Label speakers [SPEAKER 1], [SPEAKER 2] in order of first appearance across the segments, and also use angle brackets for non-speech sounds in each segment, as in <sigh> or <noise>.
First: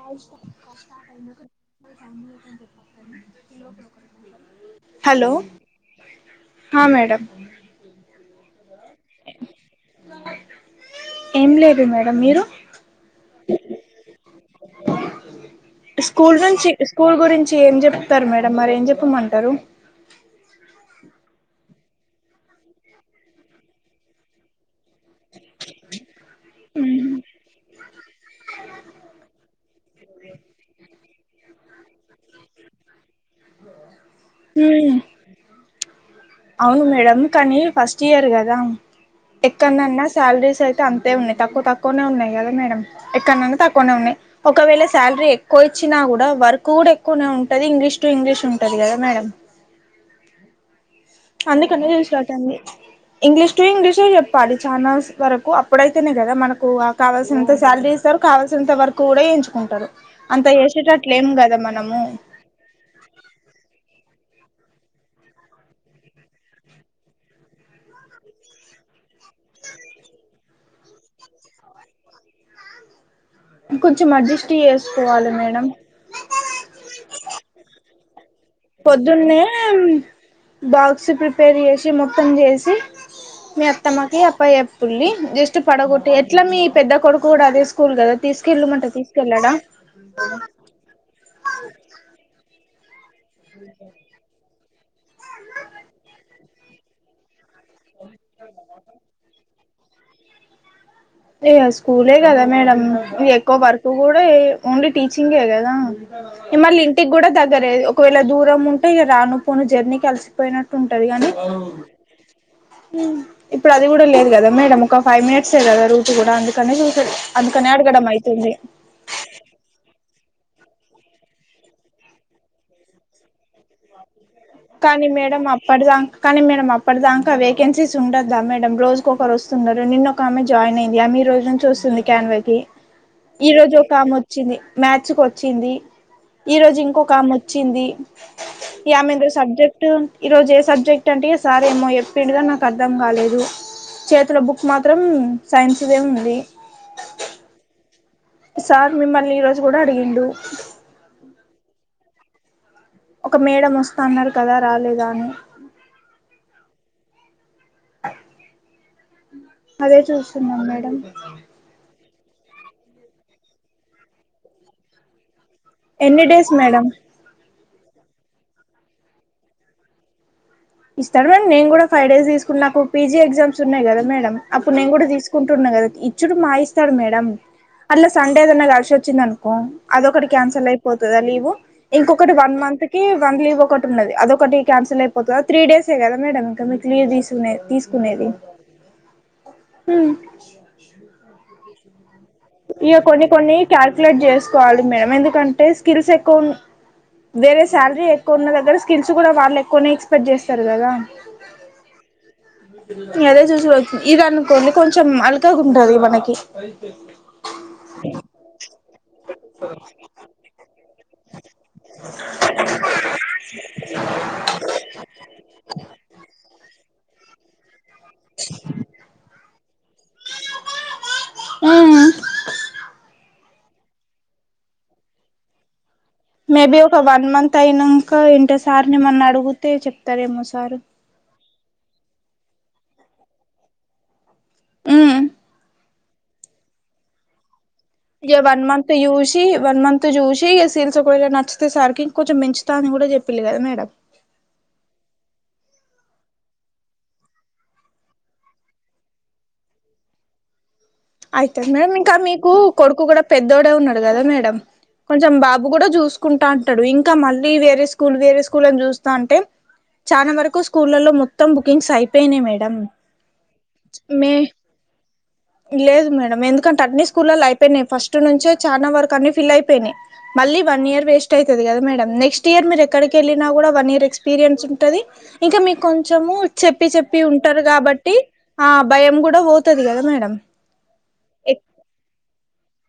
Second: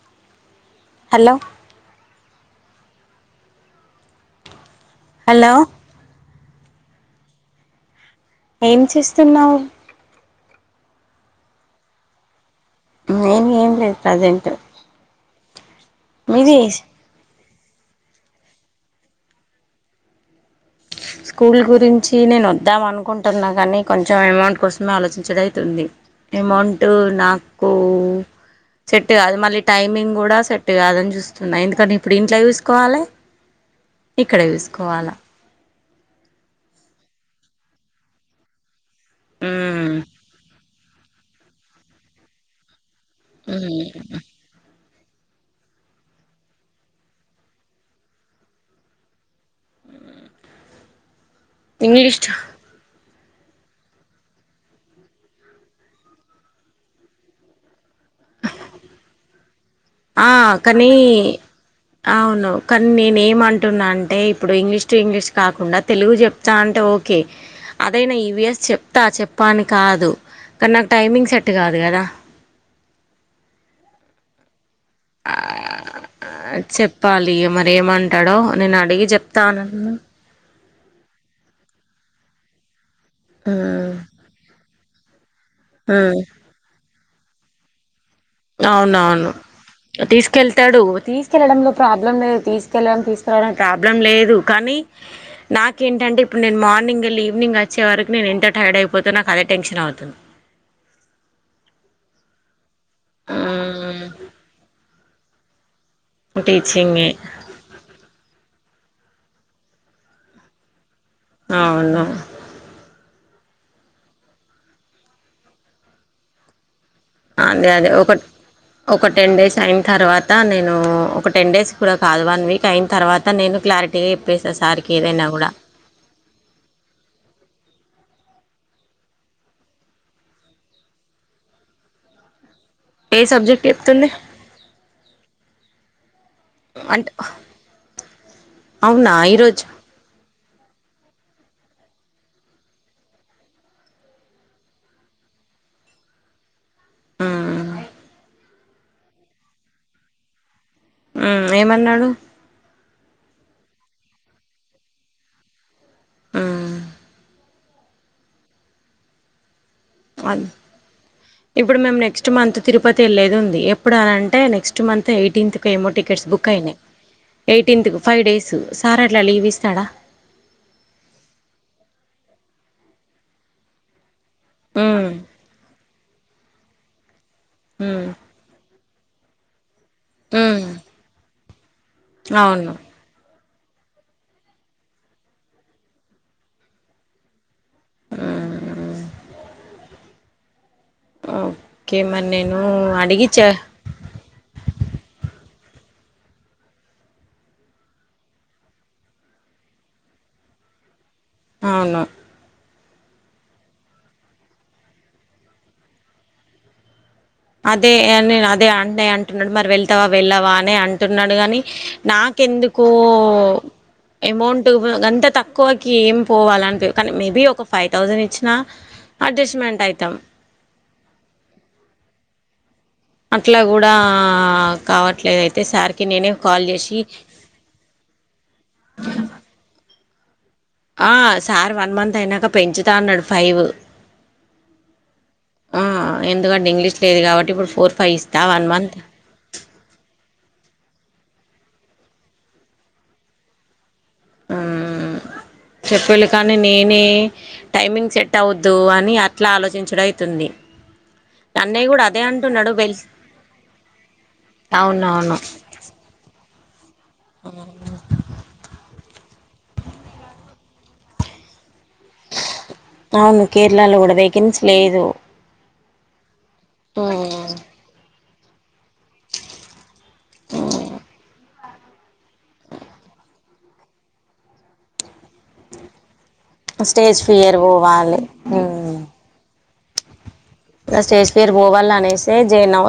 [SPEAKER 1] Hi శ్రవణక్క start
[SPEAKER 2] hello
[SPEAKER 1] అయినప్పుడు ఆిలోక
[SPEAKER 2] హలో
[SPEAKER 1] హ మేడమ్
[SPEAKER 2] ఏం చేస్తున్నావ్
[SPEAKER 1] ఏం లేదు మేడం మీరు
[SPEAKER 2] నేను ఏం లేదు ప్రజెంట్
[SPEAKER 1] స్కూల్
[SPEAKER 2] మీది
[SPEAKER 1] నుంచి స్కూల్ గురించి ఏం చెప్తరు మేడం మరి ఏం జెప్పమంటారు
[SPEAKER 2] స్కూల్ గురించి నేను వద్దాం అనుకుంటున్నా గానీ కొంచెం అమౌంట్ కోసమే ఆలోచించుడైతుంది అమౌంట్ నాకు సెట్ కాదు మళ్ళీ టైమింగ్ కూడా సెట్ కాదని చూస్తున్నా ఎందుకం ఇప్పుడు ఇంట్లో చూసుకోవాలె ఇక్కడ
[SPEAKER 1] హ్మ్
[SPEAKER 2] చూసుకోవాలా
[SPEAKER 1] అవును మేడం కానీ ఫస్ట్ ఇయర్ కదా ఎక్కంనన్నా శాలరీస్ అంతే ఉన్నాయి తక్కువ తక్కువనే ఉన్నాయి కదా మేడం ఎక్కనన్న తక్కువనే ఉన్నాయి ఒకవేళ శాలరీ ఎక్కువ ఇచ్చినా కూడా వర్క్ కూడా ఎక్కువనే ఉంటంది ఇంగ్లీష్ టు ఇంగ్లీష్ ఉంటది కదా మేడం అన్ని కన్ని
[SPEAKER 2] ఇంగ్లీష్
[SPEAKER 1] తెలిసినట్టుంది ఇంగ్లీష్ టు ఇంగ్లీషే చెప్పాలి ఛానల్స్ వరకు, అప్పుడైతేనే కదా మనకు కావాల్సినంత సాలరీస్ ఇత్తరు కావల్సినంత వర్క్ కూడా చేయించు
[SPEAKER 2] ఆ కనీ
[SPEAKER 1] మనము
[SPEAKER 2] అవును, కనీ నేనేమంటున్నా అం అంటే ఇప్పుడు ఇంగ్లీష్ టు ఇంగ్లీష్ కాకుండా తెలుగు చెప్తా అంటే ఓకే. అదైనా ఈవిఎస్ చెప్తా చెప్పా అని కాదు. కనీ నాకు టైమింగ్ సెట్ కాదు కదా.
[SPEAKER 1] కొంచెం అడ్జెస్ట్ చేస్
[SPEAKER 2] ఆ చెప్పాలి మరి ఏమంటడో. నేను అడిగి
[SPEAKER 1] పొద్దున్నే
[SPEAKER 2] చెప్తానను.
[SPEAKER 1] బాక్స్ ప్రిపేర్ చేశి మొత్తం చేసి మీ అత్తమ్మకి అప్ప చెప్పుల్లి జస్ట్ ట్ పడగొట్టి ఎట్లా మీ పెద్ద కొడుకు కూడా అదే స్కూల్ కదా. తీసుకెళ్ళమంటే
[SPEAKER 2] అవునవును
[SPEAKER 1] తీసుకెళ్ళాడా
[SPEAKER 2] తీసుకెళ్తడు. తీసుకెళ్లడంలో ప్రాబ్లం లేదు. తీసుకెళ్లడం, తీస్ రావడం ప్రాబ్లం లేదు. కానీ నాకేంటంటే ఇప్పుడు నేను మార్నింగ్ ఎళ్ళి ఈవినింగ్ అ చ్చే వరకు నేను ఎంత టైర్డ్ అయిపోతనో నాకు అదే టెన్షన్ అవుతుంది.
[SPEAKER 1] ఇగ స్కూలే కదా మేడం ఇగ ఎక్కువ వర్క్
[SPEAKER 2] మ్మ్
[SPEAKER 1] కూడా ఓన్లీ టీచింగే కదా. మళ్ళీ
[SPEAKER 2] టీచింగే
[SPEAKER 1] ఇంటికి కూడా దగ్గరే. ఒకవేళ దూరం ఉంటే ఇగ రాను పోను జర్నీకి కలిసిపోయినట్టు ఉంటది కానీ
[SPEAKER 2] అవును
[SPEAKER 1] హ్ ఇప్పుడు అది కూడా లేదు కదా మేడం. ఒక ఫైవ్ మినట్సే కదా రూట్ కూడా అందుకనే చూ
[SPEAKER 2] అదే అదే ఒక ఒక టెన్ డేస్ అయిన తర్వా త నేను ఒక టెన్ డేస్ కూడా కాదు, వన్ వీక్ అయిన తర్వాత నేను క్లారి
[SPEAKER 1] కానీ మేడం అప్పటిదాకా కానీ మేడం అప్పటిదాంకా వేకెన్సీస్ ఉండ దా మేడం రోజుకోకరు వస్తున్నరు. నిన్నొకామె జాయిన్ అయింది, ఆమె ఈ రోజు నుంచి వస్తుంది క్యాన్వాయికి
[SPEAKER 2] ఏ
[SPEAKER 1] ఈ
[SPEAKER 2] సబ్జెక్ట్
[SPEAKER 1] రోజు
[SPEAKER 2] చెప్తుండే
[SPEAKER 1] ఒకామే వచ్చింది. మ్యాథ్స్ కు వచ్చింది. ఈ రోజు
[SPEAKER 2] అంటే
[SPEAKER 1] ఇంకొకామే వచ్చింది. ఈ
[SPEAKER 2] అవునా
[SPEAKER 1] ఆమేదో
[SPEAKER 2] ఈరోజు
[SPEAKER 1] సబ్జెక్ట్ ఈరోజు ఏ సబ్జెక్ట్ అంటే ఇగ సారేమో చెప్పిండు గాని నాకు అర్థం కాలేదు. చేతుల బుక్ మాత్రం సైన్స్ దే ఉంది.
[SPEAKER 2] ఆ
[SPEAKER 1] సార్ మిమ్మల్ని ఈరోజు కూడా అడిగిండు.
[SPEAKER 2] హ్మ్ ఏమన్నడు?
[SPEAKER 1] ఒక మేడం వస్తా అన్నారు కదా రాలేదా అని.
[SPEAKER 2] ఆ
[SPEAKER 1] <inaudible> అదే
[SPEAKER 2] అద్
[SPEAKER 1] చూస్తున్నా మేడం.
[SPEAKER 2] ఇప్పుడు మేము నెక్స్ట్ మంత్ తిరుపతి ఎళ్ళేది ఉంది. ఎప్పుడు అని అంటే నెక్స్ట్ మంత్ ఎయిటీన్త్. కేమో
[SPEAKER 1] ఎన్ని
[SPEAKER 2] టికెట్స్ బుక్
[SPEAKER 1] డేస్
[SPEAKER 2] అయినయి.
[SPEAKER 1] మేడం
[SPEAKER 2] ఎయిటీన్త్కు ఫైవ్ డేస్ సార్ అట్లా లీవ్ ఇస్తడా.
[SPEAKER 1] ఇస్తాడు మేడం. నేను కూడా ఫైవ్ డేస్ తీసుకున్నా, నాకు పీజీ ఎగ్జామ్స్ ఉన్నయి కదా మేడమ్. అప్పుడు నేను కూడా
[SPEAKER 2] ఉమ్
[SPEAKER 1] తీసుకుంటున్నా కదా. ఇచ్చుడు మాయిస్తాడు మేడం
[SPEAKER 2] ఉమ్
[SPEAKER 1] అల్లా సండే ఏదన్నా కలిశి వచ్చిందనుకో అదొకటి క్యాన్సల్
[SPEAKER 2] ఉమ్
[SPEAKER 1] అయిపోతదా లీవ్, ఇంకొకటి వన్
[SPEAKER 2] అవును
[SPEAKER 1] మంత్ కి వన్ లీవ్ ఒకటి ఉన్నది అదొకటి క్యాన్సిల్ అయిపోతదా. త్రీ డేసే కదా మేడమ్ ఇంక మీకు లీవ్ తీసుకునేది. తీసుకునేది హ్
[SPEAKER 2] ఆ ఓకే మరి నేను
[SPEAKER 1] ఇగ కొన్ని
[SPEAKER 2] అడిగి చే
[SPEAKER 1] కొన్ని క్యాలిక్యులేట్ చేసుకోవాలి మేడం. ఎందుకంటే స్కిల్స్ ఎక్కువ ఉం వేరే సాలరీ ఎక్కువ ఉన్న దగ్గర స్కిల్స్ కూడా వాళ్ళు ఎక్కువనే ఎక్స్పెక్ట్ చేస్తరు కదా.
[SPEAKER 2] అవును.
[SPEAKER 1] అదే చూసి ఇది అనుకోండి కొంచెం అలుకగా ఉంటది మనకి
[SPEAKER 2] అదే నేను అదే అన్నయ్య అంటున్నాడు మరి వెళ్తావా వెళ్ళావనే అని అంటున్నాడు గాని నా కేందుకో అమౌంట్ అంతా తక్కువకి ఎం పోవాలనిపి కానీ మేబీ ఒక ఫై థౌజండ్ ఇచ్చిన అడ్జస్ట్మెంట్ అయితాం అట్లా కూడా కావట్లేదు అయితే సార్
[SPEAKER 1] మేబీ ఒక వన్ మంత్ అయినంక ఇంటే సార్నేమన్న అడిగితే చెప్తారేమో స
[SPEAKER 2] ఆ సార్ వన్ మంత్ అయినంక పెంచుతా అన్నాడు ఫైవ్
[SPEAKER 1] మ్
[SPEAKER 2] అ ఎందుకంటే ఇంగ్లీష్ లేదు కాబట్టి ఇప్పుడు ఫోర్ ఫైవ్
[SPEAKER 1] ఇగ
[SPEAKER 2] ఇస్తా
[SPEAKER 1] వన్ మంత్ జూసి వన్ మంత్ జూసి సేల్స్ ఒకేలా నచ్చితే సార్ కి ఇంకొంచెం పెంచుత అని కూడా చెప్పిళ్ళు కదా మేడమ్
[SPEAKER 2] ఆ చెప్పిళ్ళు కానీ నేనే టైమింగ్ సెట్ అవద్దు అని అట్లా ఆలోచించుడు అయితుంది
[SPEAKER 1] అయితే
[SPEAKER 2] అన్నయ్య
[SPEAKER 1] మేడం
[SPEAKER 2] కూడా
[SPEAKER 1] ఇంకా
[SPEAKER 2] అదే
[SPEAKER 1] మీకు
[SPEAKER 2] అంటున్నాడు వెల్
[SPEAKER 1] కొడుకు కూడా పెద్దోడే ఉన్నాడు కదా మేడమ్ కొంచెం
[SPEAKER 2] అవునవును
[SPEAKER 1] బాబు కూడా చూసుకుంటా ఉంటాడు ఇంకా మళ్ళీ వేరే స్కూల్ వేరే స్కూల్ అని చూస్ స్థంటే చాలా వరకు స్కూళ్లలో మొత్తం బుకింగ్స్ అయిపోయినయి మే
[SPEAKER 2] అవును కేరళలో కూడ వేకేన్స్ లేదు
[SPEAKER 1] లేదు మేడం ఎందుకంటే అన్ని స్కూళ్లల్లో అయిపోయినాయి ఫస్ట్ నుంచే చాలా వరకు అన్నిీ ఫిల్ అయిపోయినాయి మళ్ళీ వన్ ఇయర్ వేస్ టైతది కదా మేడం నేక్స్ట్ ఇయర్ మీరు ఎక్కడికేళ్ళినా కూడా వన్ ఇయర్ ఎక్స్పీరియన్స్ ఉంటది ఇంకా మీకు కొంచము చెప్పి
[SPEAKER 2] స్టేజ్
[SPEAKER 1] చెప్పి
[SPEAKER 2] ఫియర్
[SPEAKER 1] ఉంటారు కాబట్టి
[SPEAKER 2] పోవాలి
[SPEAKER 1] ఆ భయం కూడా పోతది కదా మేడం
[SPEAKER 2] గ స్టేజ్ ఫియర్ పోవాలనేసే జైనౌ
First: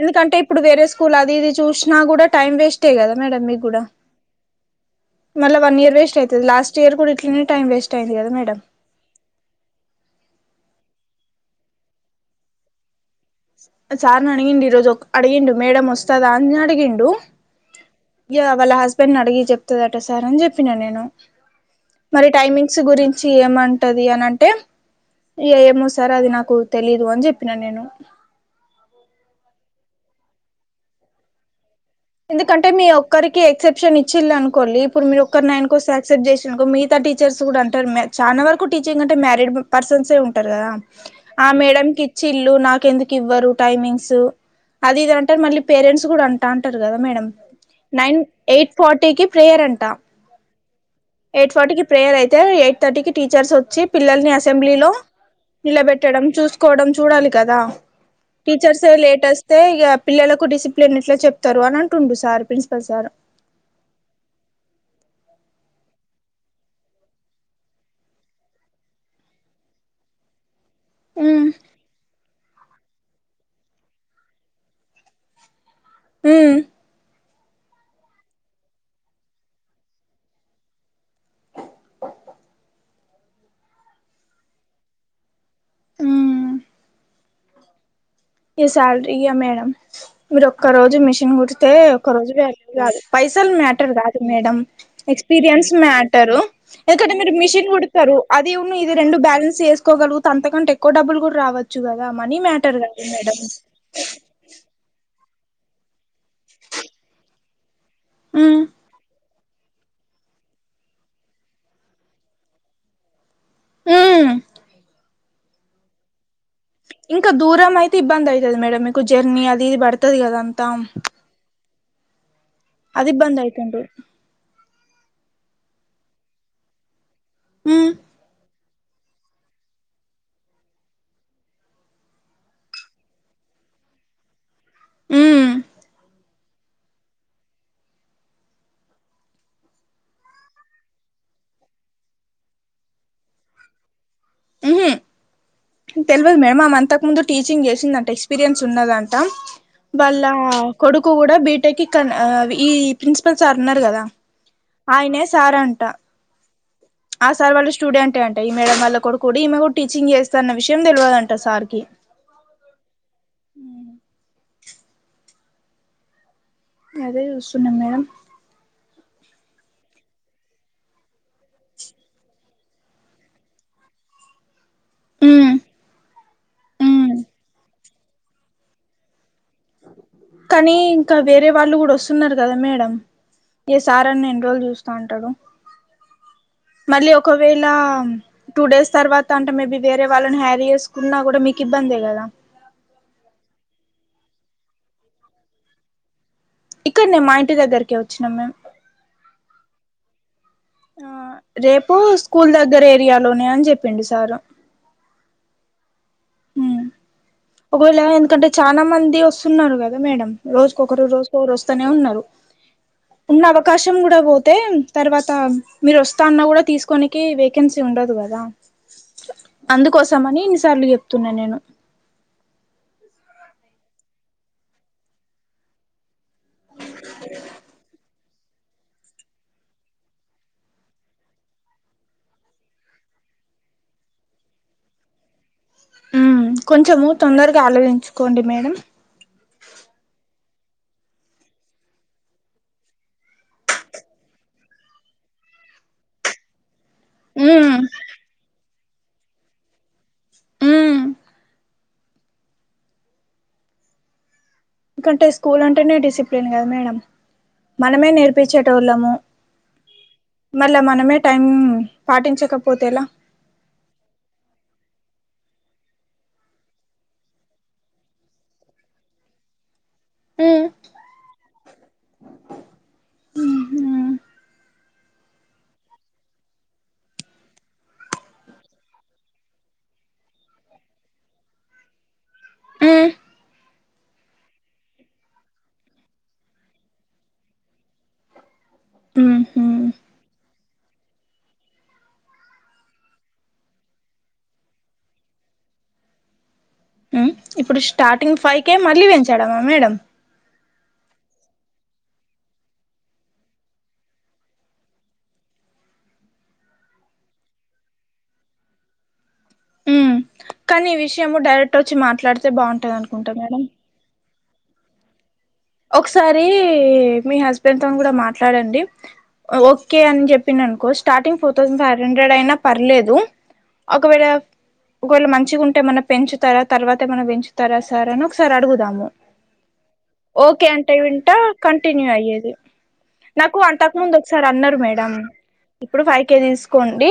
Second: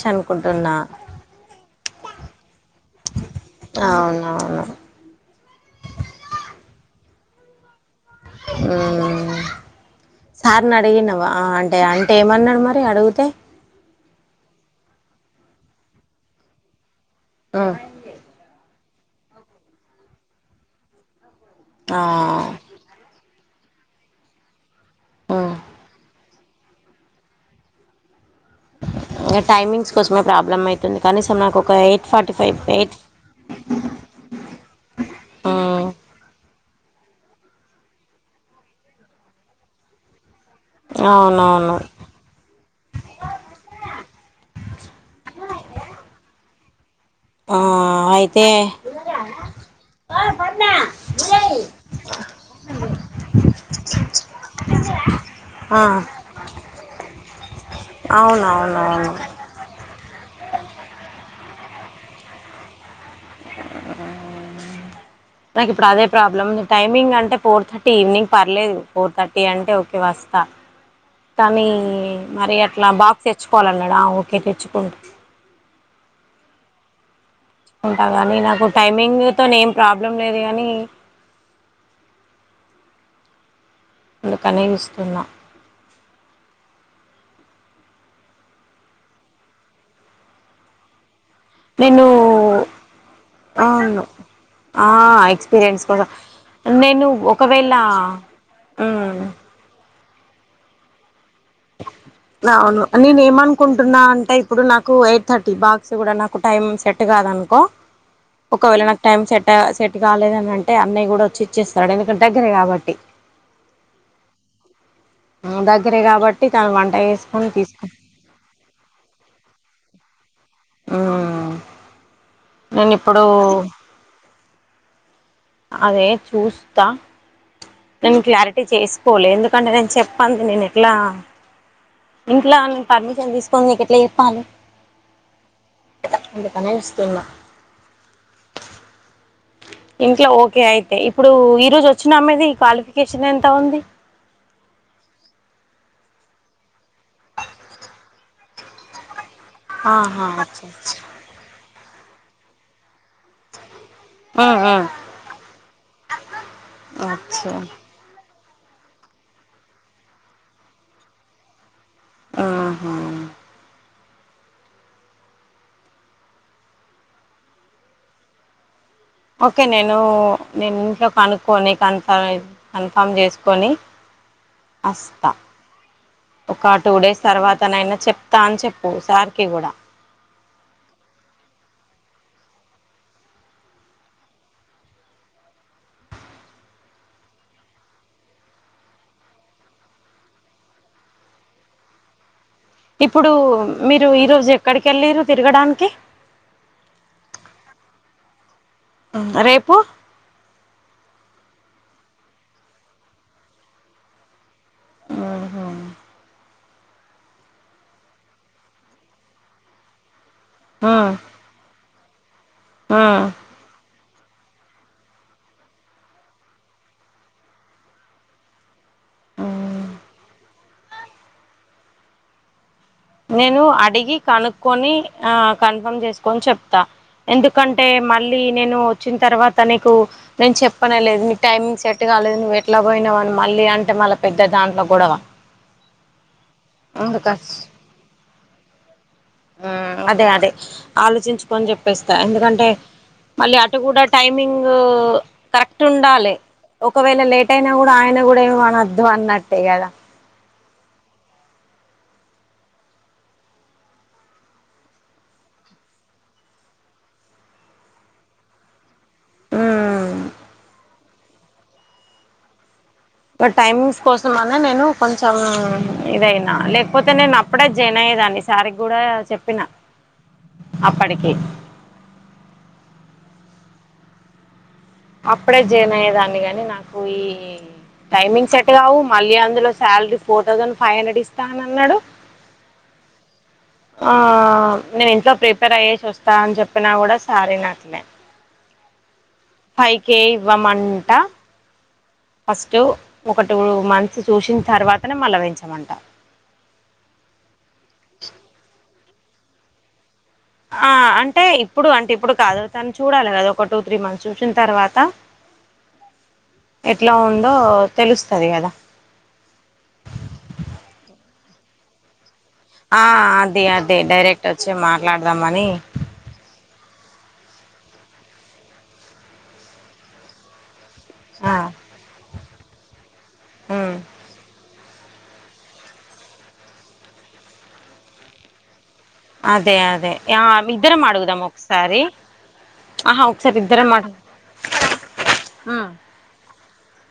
[SPEAKER 1] ఎందుకంటే ఇప్పుడు వేరే స్కూల్ అది ఇది చూసినా కూడా టైం వేస్టే కదా మేడం మీకు కూడా
[SPEAKER 2] అవును
[SPEAKER 1] మల్ల వన్ ఇయర్ వేస్ట్ అయితది లాస్ట్ ఇయర్ కూడా ఇట్లనే టైమ్ వేస్
[SPEAKER 2] హుం స అడిగినవా అ అంటే అంటే ఏమన్నడు మరి అడుగుతే
[SPEAKER 1] సార్ నడిగిండు ఇరోజు ఒక్ అడిగిండు మేడమేస్తదా అని అడిగిండు ఇగ వాళ్ళ హస్బెండ్ ని అడిగి చెప్తదట సార్ అని చెప్పిన నేను
[SPEAKER 2] ఆ ఆ
[SPEAKER 1] మరి టైమింగ్స్ గురించి ఏమంటది అని అంటే
[SPEAKER 2] ఉమ్
[SPEAKER 1] ఏమో సార్ అది నాకు తెలీదు అని చెప్పిన నేను
[SPEAKER 2] గా టైమింగ్స్ కోసమే ప్రాబ్లమ్ అయితుంది కానీసం నాకు ఒక ఎయిట్ ఫార్టీ ఫైవ్
[SPEAKER 1] ఎందుకంటే మీ
[SPEAKER 2] ఎయిట్
[SPEAKER 1] ఒక్కరికి ఎక్సెప్షన్ ఇచ్చిల్లనుకొల్లి ఇప్పుడు మీరు ఒక్కరు నైన్ కోస్తె అక్సెప్ట్ చేసిలనుకో మీ గత టీచర్స్ కూడా అంటారు మ్ చాలా వరకు టీచింగ్ అంటే మ్యారీడ్ పర్సన్స్ే ఉం టరు కదా ఆ
[SPEAKER 2] అవునవును
[SPEAKER 1] మేడం కిచ్చిల్లు నాకు ఎందుకు ఇవ్వరు టైమింగ్స్ అది ఇదంటర్ మళ్ళి పేరెంట్స్ కూడా అంటా అంటారు కదా మేడం
[SPEAKER 2] ఆ
[SPEAKER 1] నైన్
[SPEAKER 2] అయితే
[SPEAKER 1] ఎయిట్ ఫార్టీకి ప్రేయర్ అంటా ఎయిట్ ఫర్టీ కి ప్రేయర్ అయితే ఎయిట్ థర్టీకి టీచర్స్ వచ్చి పిల్లల్ని అసెంబ్లీలో
[SPEAKER 2] ఆ
[SPEAKER 1] నిలబెట్టడం చూసుకోవడం చూడాలి కదా టీచర్స్
[SPEAKER 2] అవునవునవును
[SPEAKER 1] లేట్ వస్తే ఇగ పిల్లలకు డిసిప్లిన్ ఎట్లా చెప్ ప్తారు అని అంటుండు సార్ ప్రిన్సిపల్ సార్
[SPEAKER 2] నాకు ఇప్పుడు అదే ప్రాబ్లం టైమింగ్ అంటే ఫోర్ థర్టీ ఈవినింగ్ పర్లేదు ఫోర్ థర్టీ అంటే ఓకే వస్తా
[SPEAKER 1] ఉమ్
[SPEAKER 2] కనీ మరీ అట్ ట్లా బాక్స్ తెచ్చుకోవాలన్నాడా అ ఓకే తెచ్చుకుంట
[SPEAKER 1] ఊ
[SPEAKER 2] ఉంటా గాని నాకు టైమింగ్ తోనే ఏం ప్రాబ్లం లేదు గానీ అందుకనే విస్తున్నా
[SPEAKER 1] ఊ ఈ సాలరీ ఏ మేడమ్ మీరు ఒక్క రోజు మిషన్ తే
[SPEAKER 2] నేను
[SPEAKER 1] ఒక రోజు వాల్యూ కాదు పైసలు మ్యాటర్
[SPEAKER 2] అవును
[SPEAKER 1] కాదు మేడం
[SPEAKER 2] ఆ
[SPEAKER 1] ఎక్స్పీరియన్స్
[SPEAKER 2] కోసం
[SPEAKER 1] మ్యాటర్
[SPEAKER 2] నేను
[SPEAKER 1] ఎందుకంటే మీరు మిషన్
[SPEAKER 2] ఒకవేళ
[SPEAKER 1] కుడతారు అది ఉను ఇది రెండు
[SPEAKER 2] ఉమ్
[SPEAKER 1] బ్యాలెన్స్ చేసుకోగలుగు అంతకంటే ఎక్కువ డబ్బులు కూడా రావచ్చు కదా మనీ మ్యాటర్
[SPEAKER 2] అవును
[SPEAKER 1] కాదు
[SPEAKER 2] నేను
[SPEAKER 1] మేడం
[SPEAKER 2] ఏమనుకుంటున్నా అంటే ఇప్పుడు నాకు ఎయిట్ థర్టీ బాక్స్ కూడా నాకు టైం సెట్ కాదనుకో
[SPEAKER 1] ఉమ్
[SPEAKER 2] ఒకవేళ నాకు టైం సెట్ సెట్ కాలేదని అంటే అన్నయ్య కూడా వచ్చి ఇచ్చేస్తాడు ఎందుకంటే దగ్గర కాబట్టి
[SPEAKER 1] ఊ
[SPEAKER 2] ఆ దగ్గరే కాబట్టి తను వంట
[SPEAKER 1] ఇంకా
[SPEAKER 2] చేసుకొని
[SPEAKER 1] దూరం
[SPEAKER 2] తీసుకు
[SPEAKER 1] అయితే ఇబ్బంది అయతది మేడం మీకు జర్నీ అది ఇది పడుతది కదా అంతా
[SPEAKER 2] ఉమ్ నేను
[SPEAKER 1] అది
[SPEAKER 2] ఇప్పుడు
[SPEAKER 1] ఇబ్బంది అయితుంది
[SPEAKER 2] అదే చూస్తా
[SPEAKER 1] ఉమ్
[SPEAKER 2] నేను క్లారిటీ అంటే చేసుకోలే ఎందుకంటే నేను చెప్పను నేను ఎట్లా ఇంట్లా ఆయన పర్మిషన్ తీసుకొనిది నీకు ఎట్లా చెప్పాలి
[SPEAKER 1] ఉమ్
[SPEAKER 2] అందుకని ఇస్తున్నా ఇంట్లో ఓకే అయితే ఇప్పుడు ఈ రోజు వచ్చినా ఆమెది క్వాలిఫికేషన్ ఎంత ఉంది
[SPEAKER 1] ఉహు తెలివదు మేడం ఆమే మంతకు ముందు టీచింగ్ చేసిందంటే ఎక్స్పీరియన్స్ ఉన్నదంట ట వాళ్ళ
[SPEAKER 2] ఆహా అచ్చా
[SPEAKER 1] కొడుకు కూడా బీటెక్ ఈ ప్రిన్సిపల్ సార్ ఉన్నారు కదా ఆయనే సార్ అంటా ఆ
[SPEAKER 2] అచ్చా
[SPEAKER 1] సార్ వాళ్ళ స్టూడెంట్ అంట ఈ మేడం వల్లకొడుకు కూడా ఈమె కూడా టీచింగ్ చేస్తాన్న విషయం తెలియదంట సార్కి
[SPEAKER 2] ఆహా
[SPEAKER 1] అదే చూస్తున్నాం మేడం
[SPEAKER 2] ఓకే నేను నేను ఇంట్లో కనుక్కొని కన్ఫ కన్ఫామ్ చేసుకొని అస్తా
[SPEAKER 1] ఉమ్
[SPEAKER 2] ఒక టూ
[SPEAKER 1] ఉమ్
[SPEAKER 2] డేస్ తర్వాత నైనా చెప్తా అని చెప్పు సార్
[SPEAKER 1] కానీ ఇంకా వేరే వాళ్ళు కూడా వస్తు వస్తున్నారు కదా మేడం ఏ సార్ అని రెన్ని రోజులు చూస్తా ఉంటాడు మళ్ళీ ఒకవేళ టూ డేస్ తర్వాత అంటే మేబి వేరే వాళ్ళని హ్యారీ చేసుకున్నా కూడా మీకు ఇబ ఇబ్బందే కదా
[SPEAKER 2] ఇప్పుడు మీరు ఈరోజు ఎక్కడికి వెళ్ళిరు తిరగడానికి
[SPEAKER 1] ఇక్కడ నే మా ఇంటి దగ్గరకే వచ్చినాం మేము
[SPEAKER 2] ఆ రేపు
[SPEAKER 1] ఆ రేపు స్కూల్ దగ్గర ఏరియాలోనే అని చెప్పిండు సారు
[SPEAKER 2] ఆహ
[SPEAKER 1] ఉ ఒకవేళ ఎందుకంటే చానా మంది వస్తున్నారు కదా మేడం రోజుకొకరు
[SPEAKER 2] ఉమ్
[SPEAKER 1] రోజుకోరు వస్తనే ఉన్నారు ఉన్న అవకాశం కూడా పోతే తర్వాత మీరు వస్తా అన్నా కూడా తీసుకోనికి వేకెన్సీ ఉండదు కదా
[SPEAKER 2] ఉమ్
[SPEAKER 1] అందుకోసం అని ఇన్నిసార్లు చెప్తున్నా నేను
[SPEAKER 2] నేను అడిగి కనుక్కొని ఆ కన్ఫర్మ్ చేసుకు కోన్ చెప్తా ఎందుకంటే మన మళ్ళీ నేను వచ్చిన తర్వాత నీకు నే చెప్పనే లేదు న టైమింగ్ సెట్ కాలేదు నువ్వు ఎట్లా పోయి మళ్ళీ అంటే మళ్ళా పెద్ద దాంట్లో గొడవ
[SPEAKER 1] కొంచెం
[SPEAKER 2] అందుక
[SPEAKER 1] తొందరగా ఆలోచించుకోండి మేడం
[SPEAKER 2] అదే అదే ఆలోచించుకొని చెప్పేస్తా ఎందుకంటే మళ్ళీ అటు కూడా టైమింగ్ కరెక్ట్ ఉండాలి ఒకవేళ లేట్ అయినా
[SPEAKER 1] ఉమ్
[SPEAKER 2] కూడా ఆయన కూడా ఏమనివద్దు అన్నట్టే కదా
[SPEAKER 1] ఉ ఎందుకంటే స్కూల్ అంటేనే డిసిప్లిన్ కదా మేడం మనమే నేర్పించేట వాళ్ళము మళ్ళా మనమే టైం పాటించకపోతేలా
[SPEAKER 2] టైమింగ్స్ కోసం అన్నా నేను కొంచెం ఇదయినా లేకపోతే నేను అప్పుడే జాయిన్ అయి లేదాన్ని సార్ కి కూడా చెప్పిన
[SPEAKER 1] ఉమ్
[SPEAKER 2] అప్పటికి
[SPEAKER 1] ఉమ్
[SPEAKER 2] అప్పుడే జేన్ అయ్యేదాన్ని గాని నాకు ఈ టైమింగ్ సెట్ కావు మళ్ళీ అందులో salary four thousand five hundred ఇస్తా అని అన్నాడు
[SPEAKER 1] ఉమ్
[SPEAKER 2] ఆ నేను ఇంట్లో ప్రిపేర్ అయ్యేసి వస్తా అని చెప్పినా కూడా సార్ వినట్లే
[SPEAKER 1] ఉహు
[SPEAKER 2] ఇవ్వమంటా ఫస్ట్ ఒక టూ మంత్స్ చూసిన తర్వాతనే మళ్ళ పెంచామంట
[SPEAKER 1] ఉమ్ ఇప్పుడు స్టార్టింగ్ ఫైవ్ కే మళ్ళీ పెంచాడమా మేడం
[SPEAKER 2] ఆ అంటే ఇప్పుడు అంటే ఇప్పుడు కాదు తను చూడాలి కదా ఒక టూ త్రీ మంత్స్ చూసిన తర్వాత ఎట్లా ఉందో తెలుస్తాది కదా
[SPEAKER 1] కానీ ఈ విషయం డైరెక్ట్ వచ్చి మాట్లాడుత
[SPEAKER 2] ఆ అదే అదే డైరెక్ట్ వచ్చి మాట్లాడ
[SPEAKER 1] ఒకసారి మీ హస్బెండ్ తో కూడా మాట్లాడండి ఓకే అని చెప్పిన అనుకో స్టార్టింగ్
[SPEAKER 2] ఆ
[SPEAKER 1] ఫోర్ థౌసండ్ ఫైవ్ హండ్రెడ్ అయినా పర్లేదు
[SPEAKER 2] ఉమ్
[SPEAKER 1] ఒకవేళ ఒకవేళ మంచిగా ఉంటే మనం పెంచుతారా తర్వాత ఏమైనా పెంచుతారా సార్ అని ఒకసారి అడుగుదాము
[SPEAKER 2] అదే అదే ఆ
[SPEAKER 1] ఓకే అంటే
[SPEAKER 2] ఇద్దరం
[SPEAKER 1] వింట
[SPEAKER 2] అడుగుదాం ఒకసారి
[SPEAKER 1] కంటిన్యూ అయ్యేది
[SPEAKER 2] ఆహా ఒకసారి
[SPEAKER 1] నాకు
[SPEAKER 2] ఇద్దరం
[SPEAKER 1] అంతకు
[SPEAKER 2] అడు
[SPEAKER 1] ముందు ఒకసారి అన్నారు మేడం
[SPEAKER 2] ఆ
[SPEAKER 1] ఇప్పుడు ఫైవ్ కే తీసుకోండి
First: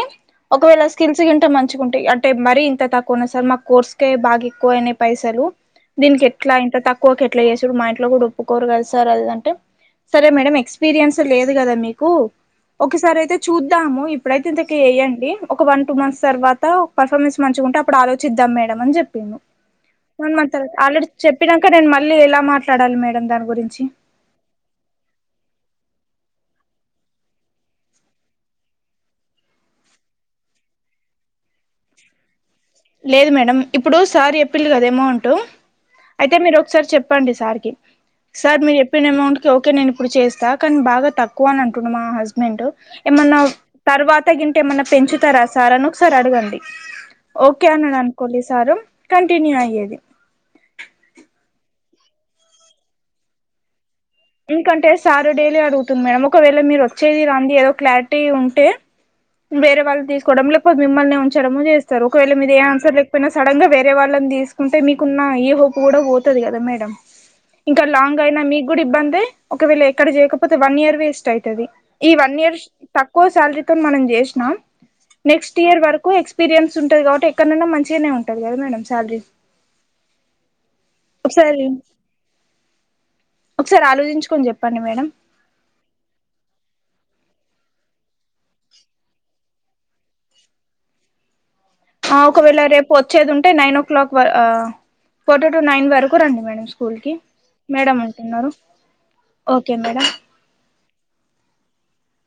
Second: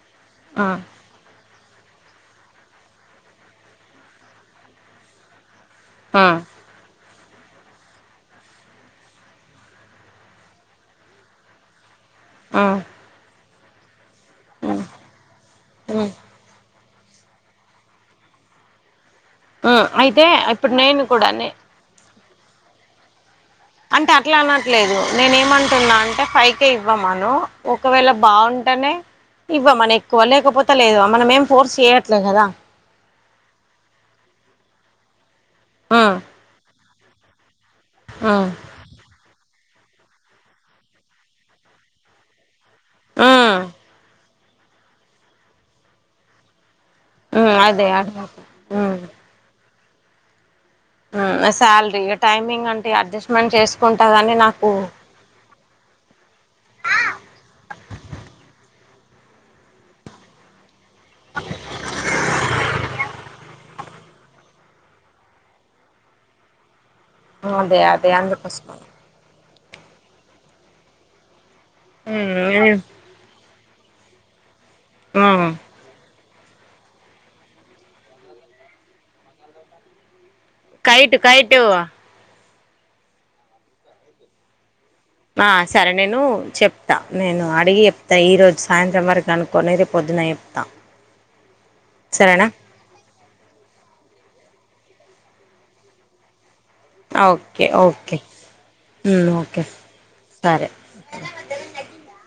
[SPEAKER 2] ఆ
[SPEAKER 1] ఒకవేళ స్కిల్స్ తింటా మ కుంటా అంటే మర ఇంత తక్కువ ఉన్నా సార్ మా కోర్స్కే బాగా ఎక్కువ అయినాయి పైసలు దీనికి
[SPEAKER 2] ఆ
[SPEAKER 1] ఎట్లా ఇంట తక్కువ ఎట్లా చేసురు మా కూడా ఒప్పుకోరు కదా సార్ అదింటే సరే మేడం ఎక్స్పీరియన్స్ లేదు కదా మీకు
[SPEAKER 2] ఉమ్
[SPEAKER 1] ఒకసారి అయితే చూద్దాము ఇప్పుడైతే ఇంతక
[SPEAKER 2] ఉమ్
[SPEAKER 1] వేయంండి ఒక వన్ టూ
[SPEAKER 2] ఉమ్
[SPEAKER 1] మంత్స్ తర్వాత పర్ఫార్మెన్స్ మంచి ఉంటేప్పుడు ఆలోచిద్దాం మేడం అ చెప్పి
[SPEAKER 2] ఉమ్ అయితే
[SPEAKER 1] న్ మంత్
[SPEAKER 2] ఇప్పుడు నేను
[SPEAKER 1] ఆల్రెడీ
[SPEAKER 2] కూడా నే
[SPEAKER 1] చెప్పినాక నేను మళ్ళీ ఎలా మాట్లాడాలి మేడం దానికి
[SPEAKER 2] అంటే అట్లా అనట్లేదు నేను ఏమంటున్నా అంటే ఫైవ్ హేయ్ ఇవ్వమను ఒకవేళ బాగుంటేనే ఇవ్వ మను ఎక్కువ లేకపోతే లేదు మనం ఏం ఫోర్స్ చెయట్లే కదా
[SPEAKER 1] లేదు మేడం ఇప్పుడు సార్ చెప్పిండు కదా అమౌంట్
[SPEAKER 2] ఉమ్
[SPEAKER 1] అయితే మీరు ఒకసారి చెప్పండి సార్కి
[SPEAKER 2] ఉమ్
[SPEAKER 1] సార్ మీరు చెప్పిన ఎమౌంట్ ఓకే నేను ఇప్పుడు చేస్తా కానీ బాగా తక్కువ అని అంటుండు మా హస్బెండు ఏమన్నా
[SPEAKER 2] ఉమ్
[SPEAKER 1] తర్వాత తగింటే ఏమన్నా పెంచుతారా సార్ అని ఒకసారి అడగండి
[SPEAKER 2] మ్మ్
[SPEAKER 1] ఓకే
[SPEAKER 2] అదే
[SPEAKER 1] అన్నాడు
[SPEAKER 2] అ
[SPEAKER 1] అనుకోండి సారు
[SPEAKER 2] మ్మ్
[SPEAKER 1] కంటిన్యూ అయ్యేది
[SPEAKER 2] ఇంగ టైమింగ్ అంటే అడ్జస్ట్మెంట్ చేస్
[SPEAKER 1] ఇంకంటే సారు డైలీ అడుగుతుంది మేడం ఒకవేళ మీరు వచ్చేది రాంది ఏదో క్లారిటీ ఉంటే వేరే వాళ్ళు తీసుకోవడం లేకపోతే మిమ్మల్నే ఉంచడం చేస్తారు ఒకవేళ మీద ఏ ఆన్సర్ లేకపోయినా సడన్గా వేరే వాళ్ వాళ్ళని తీసుకుంటే మీకున్న ఏ హోప్ కూడా పోతది కదా మేడం
[SPEAKER 2] అదే
[SPEAKER 1] ఇంకా
[SPEAKER 2] అదే
[SPEAKER 1] లాంగ్ అయినా మీ గుడా
[SPEAKER 2] అందుకోసమని
[SPEAKER 1] ఇబ్బంది ఒకవేళ ఎక్కడ చేయకపోతే వన్ ఇయర్ వేస్ట్ అయితది ఈ వన్ ఇయర్
[SPEAKER 2] మ్మ్
[SPEAKER 1] తక్కువ శాలరీ మనం జేసినాం
[SPEAKER 2] మ్మ్
[SPEAKER 1] నెక్స్ట్ ఇయర్ వరకు ఎక్స్పీరియన్స్ ఉంటది కాబట్టి ఎక్కడనున్న మంచిగానే ఉంటది కదా మేడం సాలరీ
[SPEAKER 2] కైట్ కైటు
[SPEAKER 1] సారి ఆలోచించుకొని చెప్పండి మేడం
[SPEAKER 2] ఆ సరే నేను చెప్తా నేను అడిగి చెప్తా ఈ రోజు సాయంత్రం వరకు అనుకోని రెపొద్దు న్నఏ ప్తా
[SPEAKER 1] ఆ ఒకవేళ రేపు వచ్చేది ఉంటే నైన్ ఓ క్లాక్ ఆ క్వటర్ టు నైన్ వరకు రండి మేడం స్కూల్ కి
[SPEAKER 2] అ ఓకే
[SPEAKER 1] మేడం
[SPEAKER 2] ఓకే
[SPEAKER 1] ఉంటున్నారు
[SPEAKER 2] మ్ ఓకే సరే <inaudible>